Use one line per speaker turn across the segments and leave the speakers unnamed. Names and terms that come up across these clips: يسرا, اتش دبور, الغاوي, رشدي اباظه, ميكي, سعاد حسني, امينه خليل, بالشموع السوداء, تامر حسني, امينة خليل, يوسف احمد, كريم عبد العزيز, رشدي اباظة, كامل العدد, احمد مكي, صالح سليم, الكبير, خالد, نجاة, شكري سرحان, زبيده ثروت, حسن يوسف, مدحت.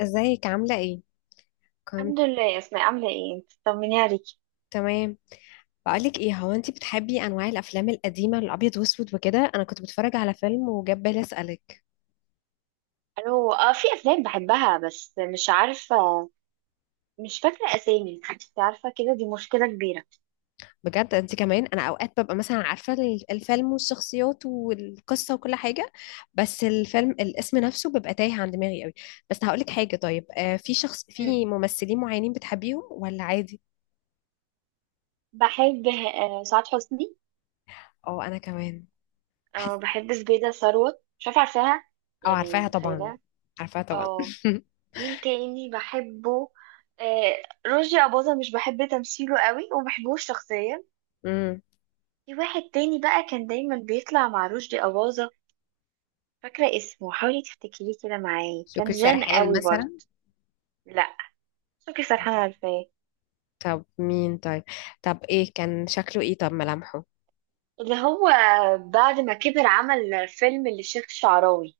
ازيك عاملة ايه؟ كنت
الحمد لله يا اسماء، عامله ايه؟ انت طمني عليكي.
تمام. بقولك ايه، هو انتي بتحبي انواع الافلام القديمة الابيض واسود وكده؟ انا كنت بتفرج على فيلم وجاب بالي اسألك.
الو، اه، في افلام بحبها بس مش عارفه، مش فاكره اسامي. انت عارفه كده، دي مشكله كبيره.
بجد؟ انتي كمان؟ انا اوقات ببقى مثلا عارفة الفيلم والشخصيات والقصة وكل حاجة، بس الفيلم الاسم نفسه بيبقى تايه عن دماغي قوي. بس هقولك حاجة، طيب
مم.
في ممثلين معينين بتحبيهم ولا عادي؟
بحب سعاد حسني.
اه، انا كمان.
اه
بحس.
بحب زبيده ثروت، مش عارفه عارفاها؟
اه،
يعني
عارفاها طبعا،
متخيله.
عارفاها طبعا.
اه، مين تاني بحبه؟ رشدي اباظه، مش بحب تمثيله قوي وما بحبوش شخصيا.
امم
في واحد تاني بقى كان دايما بيطلع مع رشدي اباظه. فاكره اسمه، حاولي تفتكريه كده معايا، كان
شكري
جان
سرحان
قوي برضه.
مثلا.
لا مش فاكر، سرحانة ولا ايه؟
طب مين طيب؟ طب ايه كان شكله؟ ايه طب ملامحه؟
اللي هو بعد ما كبر عمل فيلم للشيخ الشعراوي.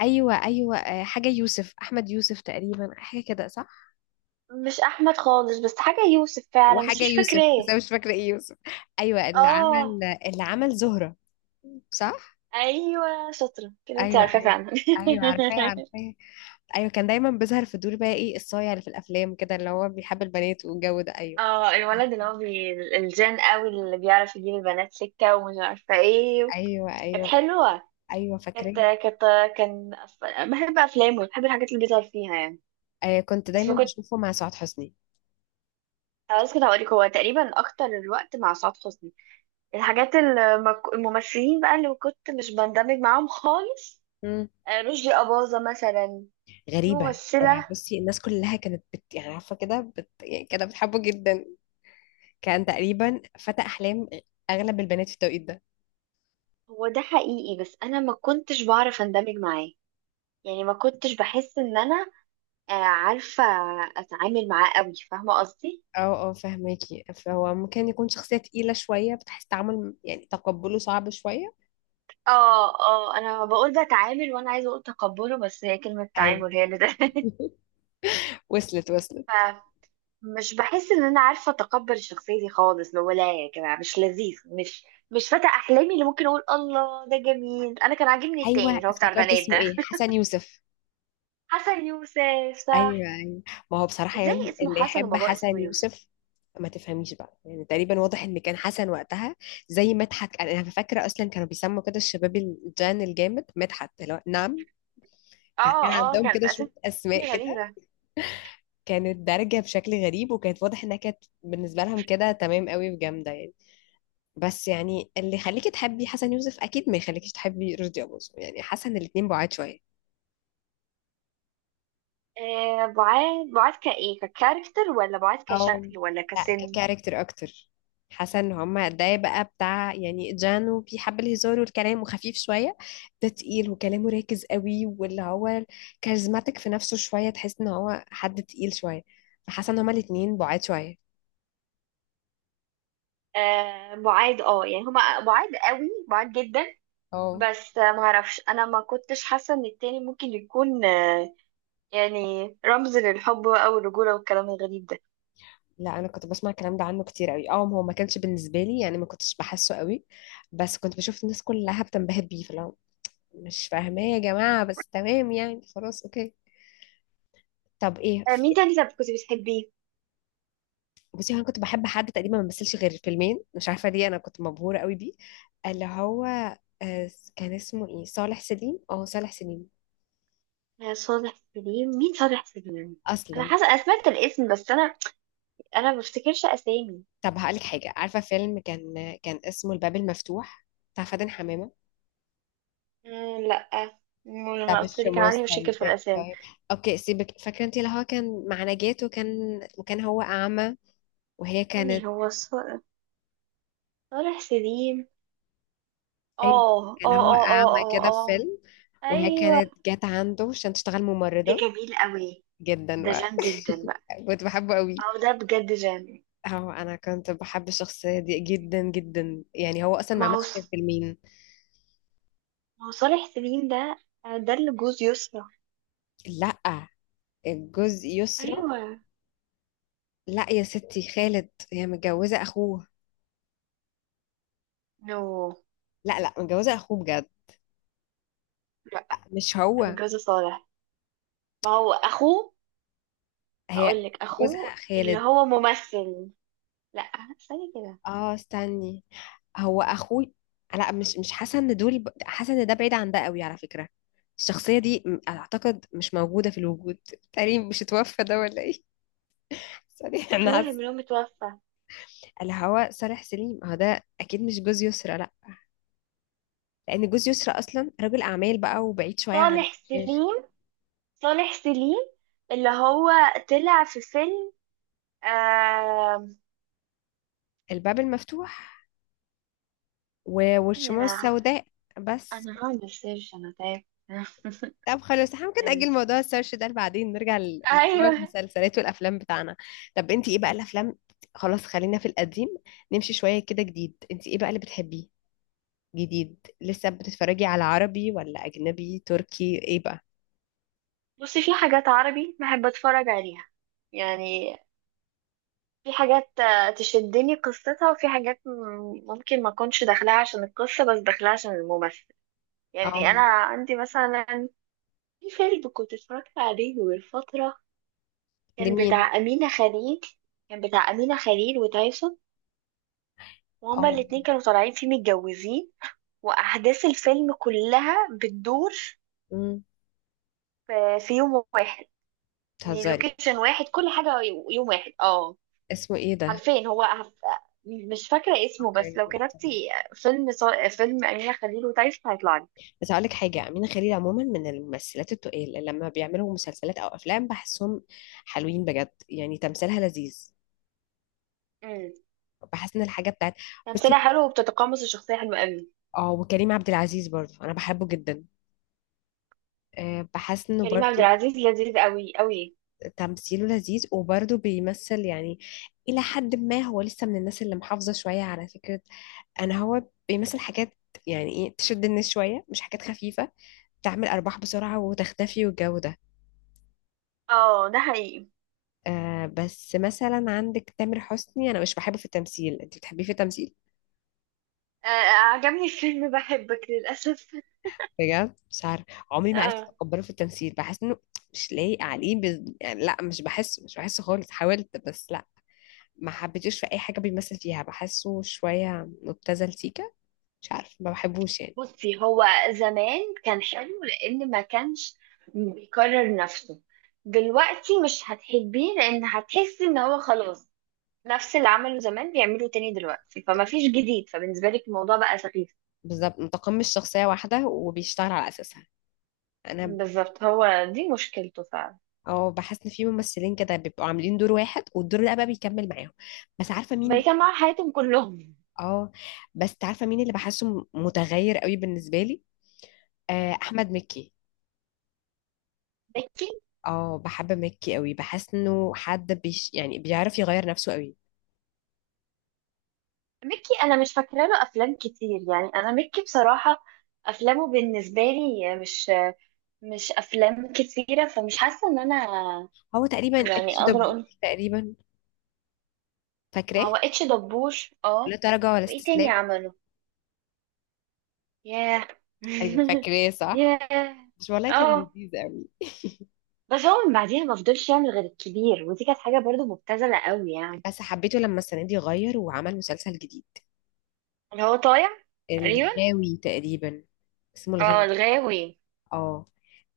ايوه ايوه، حاجه يوسف، احمد يوسف تقريبا، حاجه كده صح.
مش احمد خالص، بس حاجة يوسف فعلا، بس
وحاجه
مش فاكرة
يوسف، بس انا
ايه.
مش فاكره ايه يوسف. ايوه، اللي عمل
اه
اللي عمل زهره. صح.
ايوه، شاطره كده، انت
ايوه
عارفة
ايوه.
فعلا.
ايوه، عارفاه عارفاه. ايوه كان دايما بيظهر في دور، بقى ايه الصايع اللي في الافلام كده، اللي هو بيحب البنات والجو ده، ايوه
اه، الولد اللي
عارفاه،
هو بي... الجان قوي اللي بيعرف يجيب البنات سكه ومش عارفه ايه.
ايوه
كانت
ايوه،
حلوه.
ايوه
كانت
فاكراه.
كانت كان بحب افلامه، بحب الحاجات اللي بيظهر فيها يعني.
كنت
بس
دايما
ما كنت.
بشوفه مع سعاد حسني.
خلاص كده هقولك، هو تقريبا اكتر الوقت مع سعاد حسني. الحاجات اللي ما ك- الممثلين بقى اللي كنت مش بندمج معاهم خالص،
مم.
رشدي أباظة مثلا. في
غريبة.
ممثلة.
بصي، الناس كلها كانت يعني عارفة كده يعني كانت بتحبه جدا، كان تقريبا فتى أحلام أغلب البنات في التوقيت ده.
هو ده حقيقي، بس أنا ما كنتش بعرف أندمج معاه. يعني ما كنتش بحس إن أنا، عارفة، أتعامل معاه قوي، فاهمة قصدي؟
اه اه، فهماكي، فهو ممكن يكون شخصية تقيلة شوية، بتحس تعامل يعني تقبله صعب شوية.
اه اه، انا بقول بتعامل وانا عايزه اقول تقبله، بس هي كلمه
أيوة.
تعامل هي اللي ده.
وصلت وصلت.
مش بحس ان انا عارفه اتقبل شخصيتي خالص، ولا يا جماعه مش لذيذ، مش مش فتى احلامي اللي ممكن اقول الله ده جميل. انا كان عاجبني التاني
أيوة،
اللي هو بتاع
افتكرت
البنات
اسمه ايه،
ده.
حسن يوسف.
حسن يوسف،
ايوه
صح.
ايوه. ما هو بصراحه
ازاي
يعني
اسمه
اللي
حسن
يحب
وباباه اسمه
حسن
يوسف؟
يوسف، ما تفهميش بقى، يعني تقريبا واضح ان كان حسن وقتها زي مدحت. انا فاكره اصلا كانوا بيسموا كده الشباب الجان الجامد مدحت، اللي هو نعم.
اه
فكان
اه،
عندهم
كان
كده شويه
اسامي
اسماء كده،
غريبه.
كانت دارجه بشكل غريب، وكانت واضح انها كانت بالنسبه لهم كده تمام قوي وجامده يعني. بس يعني اللي يخليكي تحبي حسن يوسف اكيد ما يخليكيش تحبي رشدي اباظة، يعني حسن الاتنين بعاد شويه.
آه بعاد، بعاد كايه، ككاركتر ولا بعاد
او،
كشكل ولا
لا،
كسن؟
ككاركتر اكتر. حاسه ان هما، ده بقى بتاع يعني جانو، بيحب الهزار والكلام وخفيف شويه، ده تقيل وكلامه راكز قوي، واللي هو كاريزماتيك في نفسه شويه، تحس ان هو حد تقيل شويه، فحاسه ان هما الاتنين بعاد شويه.
آه بعاد، اه يعني هما بعاد قوي، بعاد جدا.
اه.
بس معرفش، انا ما كنتش حاسه ان التاني ممكن يكون، يعني رمز للحب بقى والرجولة والكلام الغريب ده.
لا، انا كنت بسمع الكلام ده عنه كتير قوي، اه هو ما كانش بالنسبه لي يعني، ما كنتش بحسه قوي، بس كنت بشوف الناس كلها بتنبهر بيه. فلو مش فاهماه يا جماعه، بس تمام يعني، خلاص اوكي. طب ايه؟
مين تاني طب كنت بتحبيه؟
بصي هو انا كنت بحب حد تقريبا ما مثلش غير فيلمين، مش عارفه ليه انا كنت مبهوره قوي بيه، اللي هو كان اسمه ايه؟ صالح سليم، اه صالح سليم
صالح سليم، مين صالح سليم؟ أنا
اصلا.
حاسة أنا سمعت الاسم، بس أنا، أنا ما بفتكرش أسامي.
طب هقولك حاجه، عارفه فيلم كان اسمه الباب المفتوح بتاع فاتن حمامه،
مم، لأ. مم،
بتاع
لما قلت لي كان
بالشموع
عندي مشاكل في
السوداء،
الأسامي.
طيب اوكي سيبك، فاكره انت اللي هو كان مع نجاة، وكان هو اعمى، وهي كانت،
تاني هو صالح سليم؟
ايوه،
اه اه
كان هو
اه اه
اعمى
اه
كده في
اه،
فيلم، وهي
أيوه.
كانت جت عنده عشان تشتغل
ده
ممرضه.
جميل قوي.
جدا
ده
بقى.
جامد جدا بقى.
كنت بحبه قوي.
اه ده بجد جامد.
هو انا كنت بحب الشخصيه دي جدا جدا يعني، هو اصلا ما
ما هو
عملش كده في
ص-
فيلمين.
ما هو صالح سليم ده، ده اللي جوز يسرا.
لا، الجزء يسرا.
أيوه.
لا يا ستي، خالد، هي متجوزه اخوه.
نو،
لا لا، متجوزه اخوه بجد، مش هو.
متجوزة صالح، ما هو أخوه.
هي
هقول لك
جوزها
أخوه اللي
خالد.
هو ممثل. لا استني كده.
اه، استني، هو اخوه. لا، مش حاسه ان دول حاسه ان ده بعيد عن ده قوي على فكره، الشخصيه دي اعتقد مش موجوده في الوجود تقريبا، مش اتوفى ده ولا ايه؟ صالح،
هو
انا
في واحد
حاسه
منهم متوفى.
اللي هو صالح سليم، هو ده اكيد مش جوز يسرا. لا، لان جوز يسرى اصلا رجل اعمال بقى، وبعيد شويه عن
صالح
الشاشه.
سليم صالح سليم اللي هو طلع في فيلم آه...
الباب المفتوح والشموع
أنا،
السوداء بس.
أنا هعمل سيرش، أنا تعبت.
طب خلاص، احنا ممكن نأجل موضوع السيرش ده، بعدين نرجع لموضوع
أيوه.
المسلسلات والافلام بتاعنا. طب انت ايه بقى الافلام؟ خلاص، خلينا في القديم، نمشي شويه كده جديد، انت ايه بقى اللي بتحبيه جديد؟ لسه بتتفرجي على عربي ولا اجنبي، تركي، ايه بقى؟
بصي في حاجات عربي بحب أتفرج عليها، يعني في حاجات تشدني قصتها، وفي حاجات ممكن ما أكونش داخلها عشان القصة بس داخلها عشان الممثل. يعني
اه.
انا عندي مثلا، في فيلم كنت اتفرجت عليه من فتره، كان
لمين؟
بتاع امينه خليل. كان بتاع امينه خليل وتايسون، وهما
اه.
الاتنين كانوا طالعين فيه متجوزين. واحداث الفيلم كلها بتدور
امم.
في في يوم واحد، يعني
بتهزري.
لوكيشن واحد كل حاجه، يوم واحد اه.
اسمه ايه ده؟
عارفين هو مش فاكره اسمه، بس
اوكي.
لو كتبتي فيلم فيلم امينه خليل وتايسون هيطلع لك.
بس هقول لك حاجه، امينه خليل عموما من الممثلات التقال اللي لما بيعملوا مسلسلات او افلام بحسهم حلوين بجد، يعني تمثيلها لذيذ.
امم،
بحس ان الحاجه بتاعت،
تمثيلها
بصي،
حلو وبتتقمص الشخصيه حلوه قوي.
اه، وكريم عبد العزيز برضه انا بحبه جدا، أه بحس انه
كريم عبد
برضه
العزيز لذيذ قوي قوي.
تمثيله لذيذ، وبرضه بيمثل يعني الى حد ما هو لسه من الناس اللي محافظه شويه على فكره. انا، هو بيمثل حاجات يعني ايه تشد الناس شويه، مش حاجات خفيفه تعمل ارباح بسرعه وتختفي والجو ده.
اه ده حقيقي.
بس مثلا عندك تامر حسني، انا مش بحبه في التمثيل، انت بتحبيه في التمثيل؟
عجبني الفيلم بحبك للأسف.
بجد مش عارف، عمري ما عرفت
اه،
اتقبله في التمثيل، بحس انه مش لايق عليه يعني لا، مش بحسه مش بحسه خالص، حاولت بس لا، ما حبيتوش في اي حاجه بيمثل فيها، بحسه شويه مبتذل سيكا، مش عارف، ما بحبوش يعني.
بصي هو زمان كان حلو، لأن ما كانش بيكرر نفسه. دلوقتي مش هتحبيه لأن هتحسي إن هو خلاص نفس اللي عمله زمان بيعمله تاني دلوقتي، فما فيش جديد، فبالنسبة لك الموضوع بقى سخيف.
بالظبط، متقمص شخصيه واحده وبيشتغل على اساسها. انا
بالظبط، هو دي مشكلته فعلا،
اه، بحس ان في ممثلين كده بيبقوا عاملين دور واحد، والدور ده بقى بيكمل معاهم. بس عارفه مين
بقى كان مع حياتهم كلهم.
اه بس عارفه مين اللي بحسه متغير قوي بالنسبه لي؟ احمد مكي.
ميكي،
اه، بحب مكي قوي، بحس انه حد بيش يعني بيعرف يغير نفسه قوي.
ميكي أنا مش فاكرة له أفلام كتير، يعني أنا ميكي بصراحة أفلامه بالنسبة لي مش، مش افلام كتيره، فمش حاسه ان انا
هو تقريبا
يعني
اتش
اقدر
دبور
اقول.
تقريبا،
ما
فاكراه
هو اتش دبور اه.
لا تراجع ولا
وايه تاني
استسلام؟
عمله؟ ياه.
ايوه فاكراه صح.
ياه
مش والله كان
اه.
لذيذ قوي.
بس هو من بعديها ما فضلش يعمل غير الكبير، ودي كانت حاجه برضو مبتذله قوي يعني.
بس حبيته لما السنه دي غير، وعمل مسلسل جديد،
اللي هو طايع، تقريبا.
الغاوي تقريبا، اسمه
اه
الغاوي
الغاوي.
اه.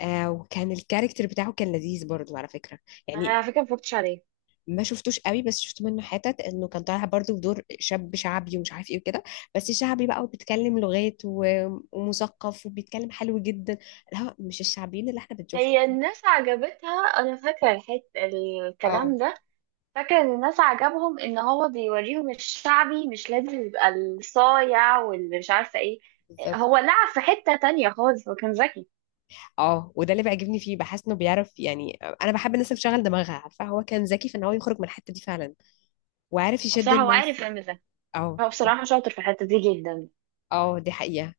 وكان الكاركتر بتاعه كان لذيذ برضو على فكرة،
انا
يعني
على فكره مفكرتش عليه.
ما شفتوش قوي، بس شفت منه حتت انه كان طالع برضو بدور شاب شعبي ومش عارف ايه وكده، بس شعبي بقى وبيتكلم لغات ومثقف وبيتكلم حلو جدا، لا مش الشعبيين اللي احنا بنشوفهم.
هي الناس عجبتها. انا فاكره الحته
اه،
الكلام ده. فاكرة ان الناس عجبهم ان هو بيوريهم الشعبي مش لازم يبقى الصايع واللي مش عارفة ايه.
بالظبط.
هو لعب في حتة تانية خالص، هو كان ذكي.
اه، وده اللي بيعجبني فيه، بحس انه بيعرف يعني، انا بحب الناس اللي بتشغل دماغها، عارفه هو كان ذكي في ان هو يخرج من الحته دي فعلا، وعارف يشد
بصراحة هو عارف
الناس.
يعمل ده.
اه،
هو بصراحة شاطر في الحتة دي جدا.
اه، دي حقيقه،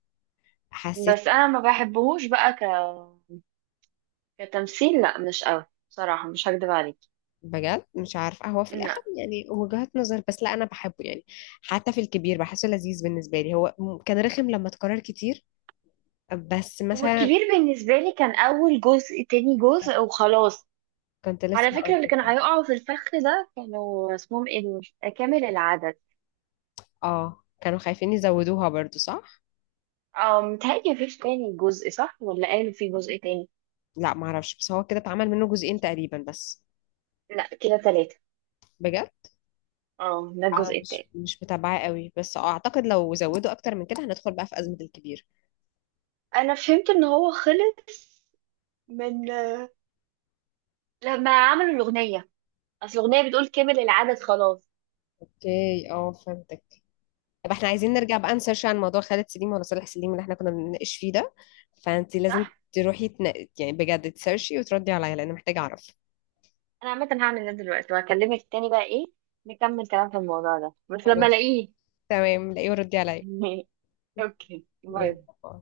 حسيت.
بس انا ما بحبهوش بقى ك... كتمثيل، لا مش قوي بصراحة، مش هكدب عليك.
بجد مش عارفة، هو في الآخر
لا.
يعني وجهات نظر، بس لا أنا بحبه يعني. حتى في الكبير بحسه لذيذ بالنسبة لي، هو كان رخم لما اتكرر كتير، بس
هو
مثلا
الكبير بالنسبة لي كان اول جزء تاني جزء وخلاص.
كنت لسه
على فكرة
هقول
اللي
لك
كانوا
اه.
هيقعوا في الفخ ده كانوا اسمهم ايه دول، كامل العدد.
اه، كانوا خايفين يزودوها برضو صح؟
اه متهيألي مفيش تاني جزء، صح؟ ولا قالوا في جزء تاني؟
لا معرفش، بس هو كده اتعمل منه جزئين تقريبا بس.
لا كده تلاتة.
بجد؟
اه ده
أنا
الجزء
مش
التاني.
مش متابعة قوي، بس أعتقد لو زودوا أكتر من كده هندخل بقى في أزمة الكبير.
انا فهمت ان هو خلص من لما عملوا الاغنية. اصل الاغنية بتقول كمل العدد خلاص.
اوكي اه، فهمتك. طب احنا عايزين نرجع بقى نسيرش عن موضوع خالد سليم ولا صالح سليم اللي احنا كنا بنناقش فيه ده، فانت
صح.
لازم تروحي يعني بجد تسيرشي وتردي عليا لان محتاجة اعرف.
انا عامة هعمل ده دلوقتي وهكلمك تاني، بقى ايه، نكمل كلام في الموضوع ده بس لما
خلاص،
الاقيه.
تمام، لاقيه وردي عليا.
اوكي،
يلا
باي.
باي.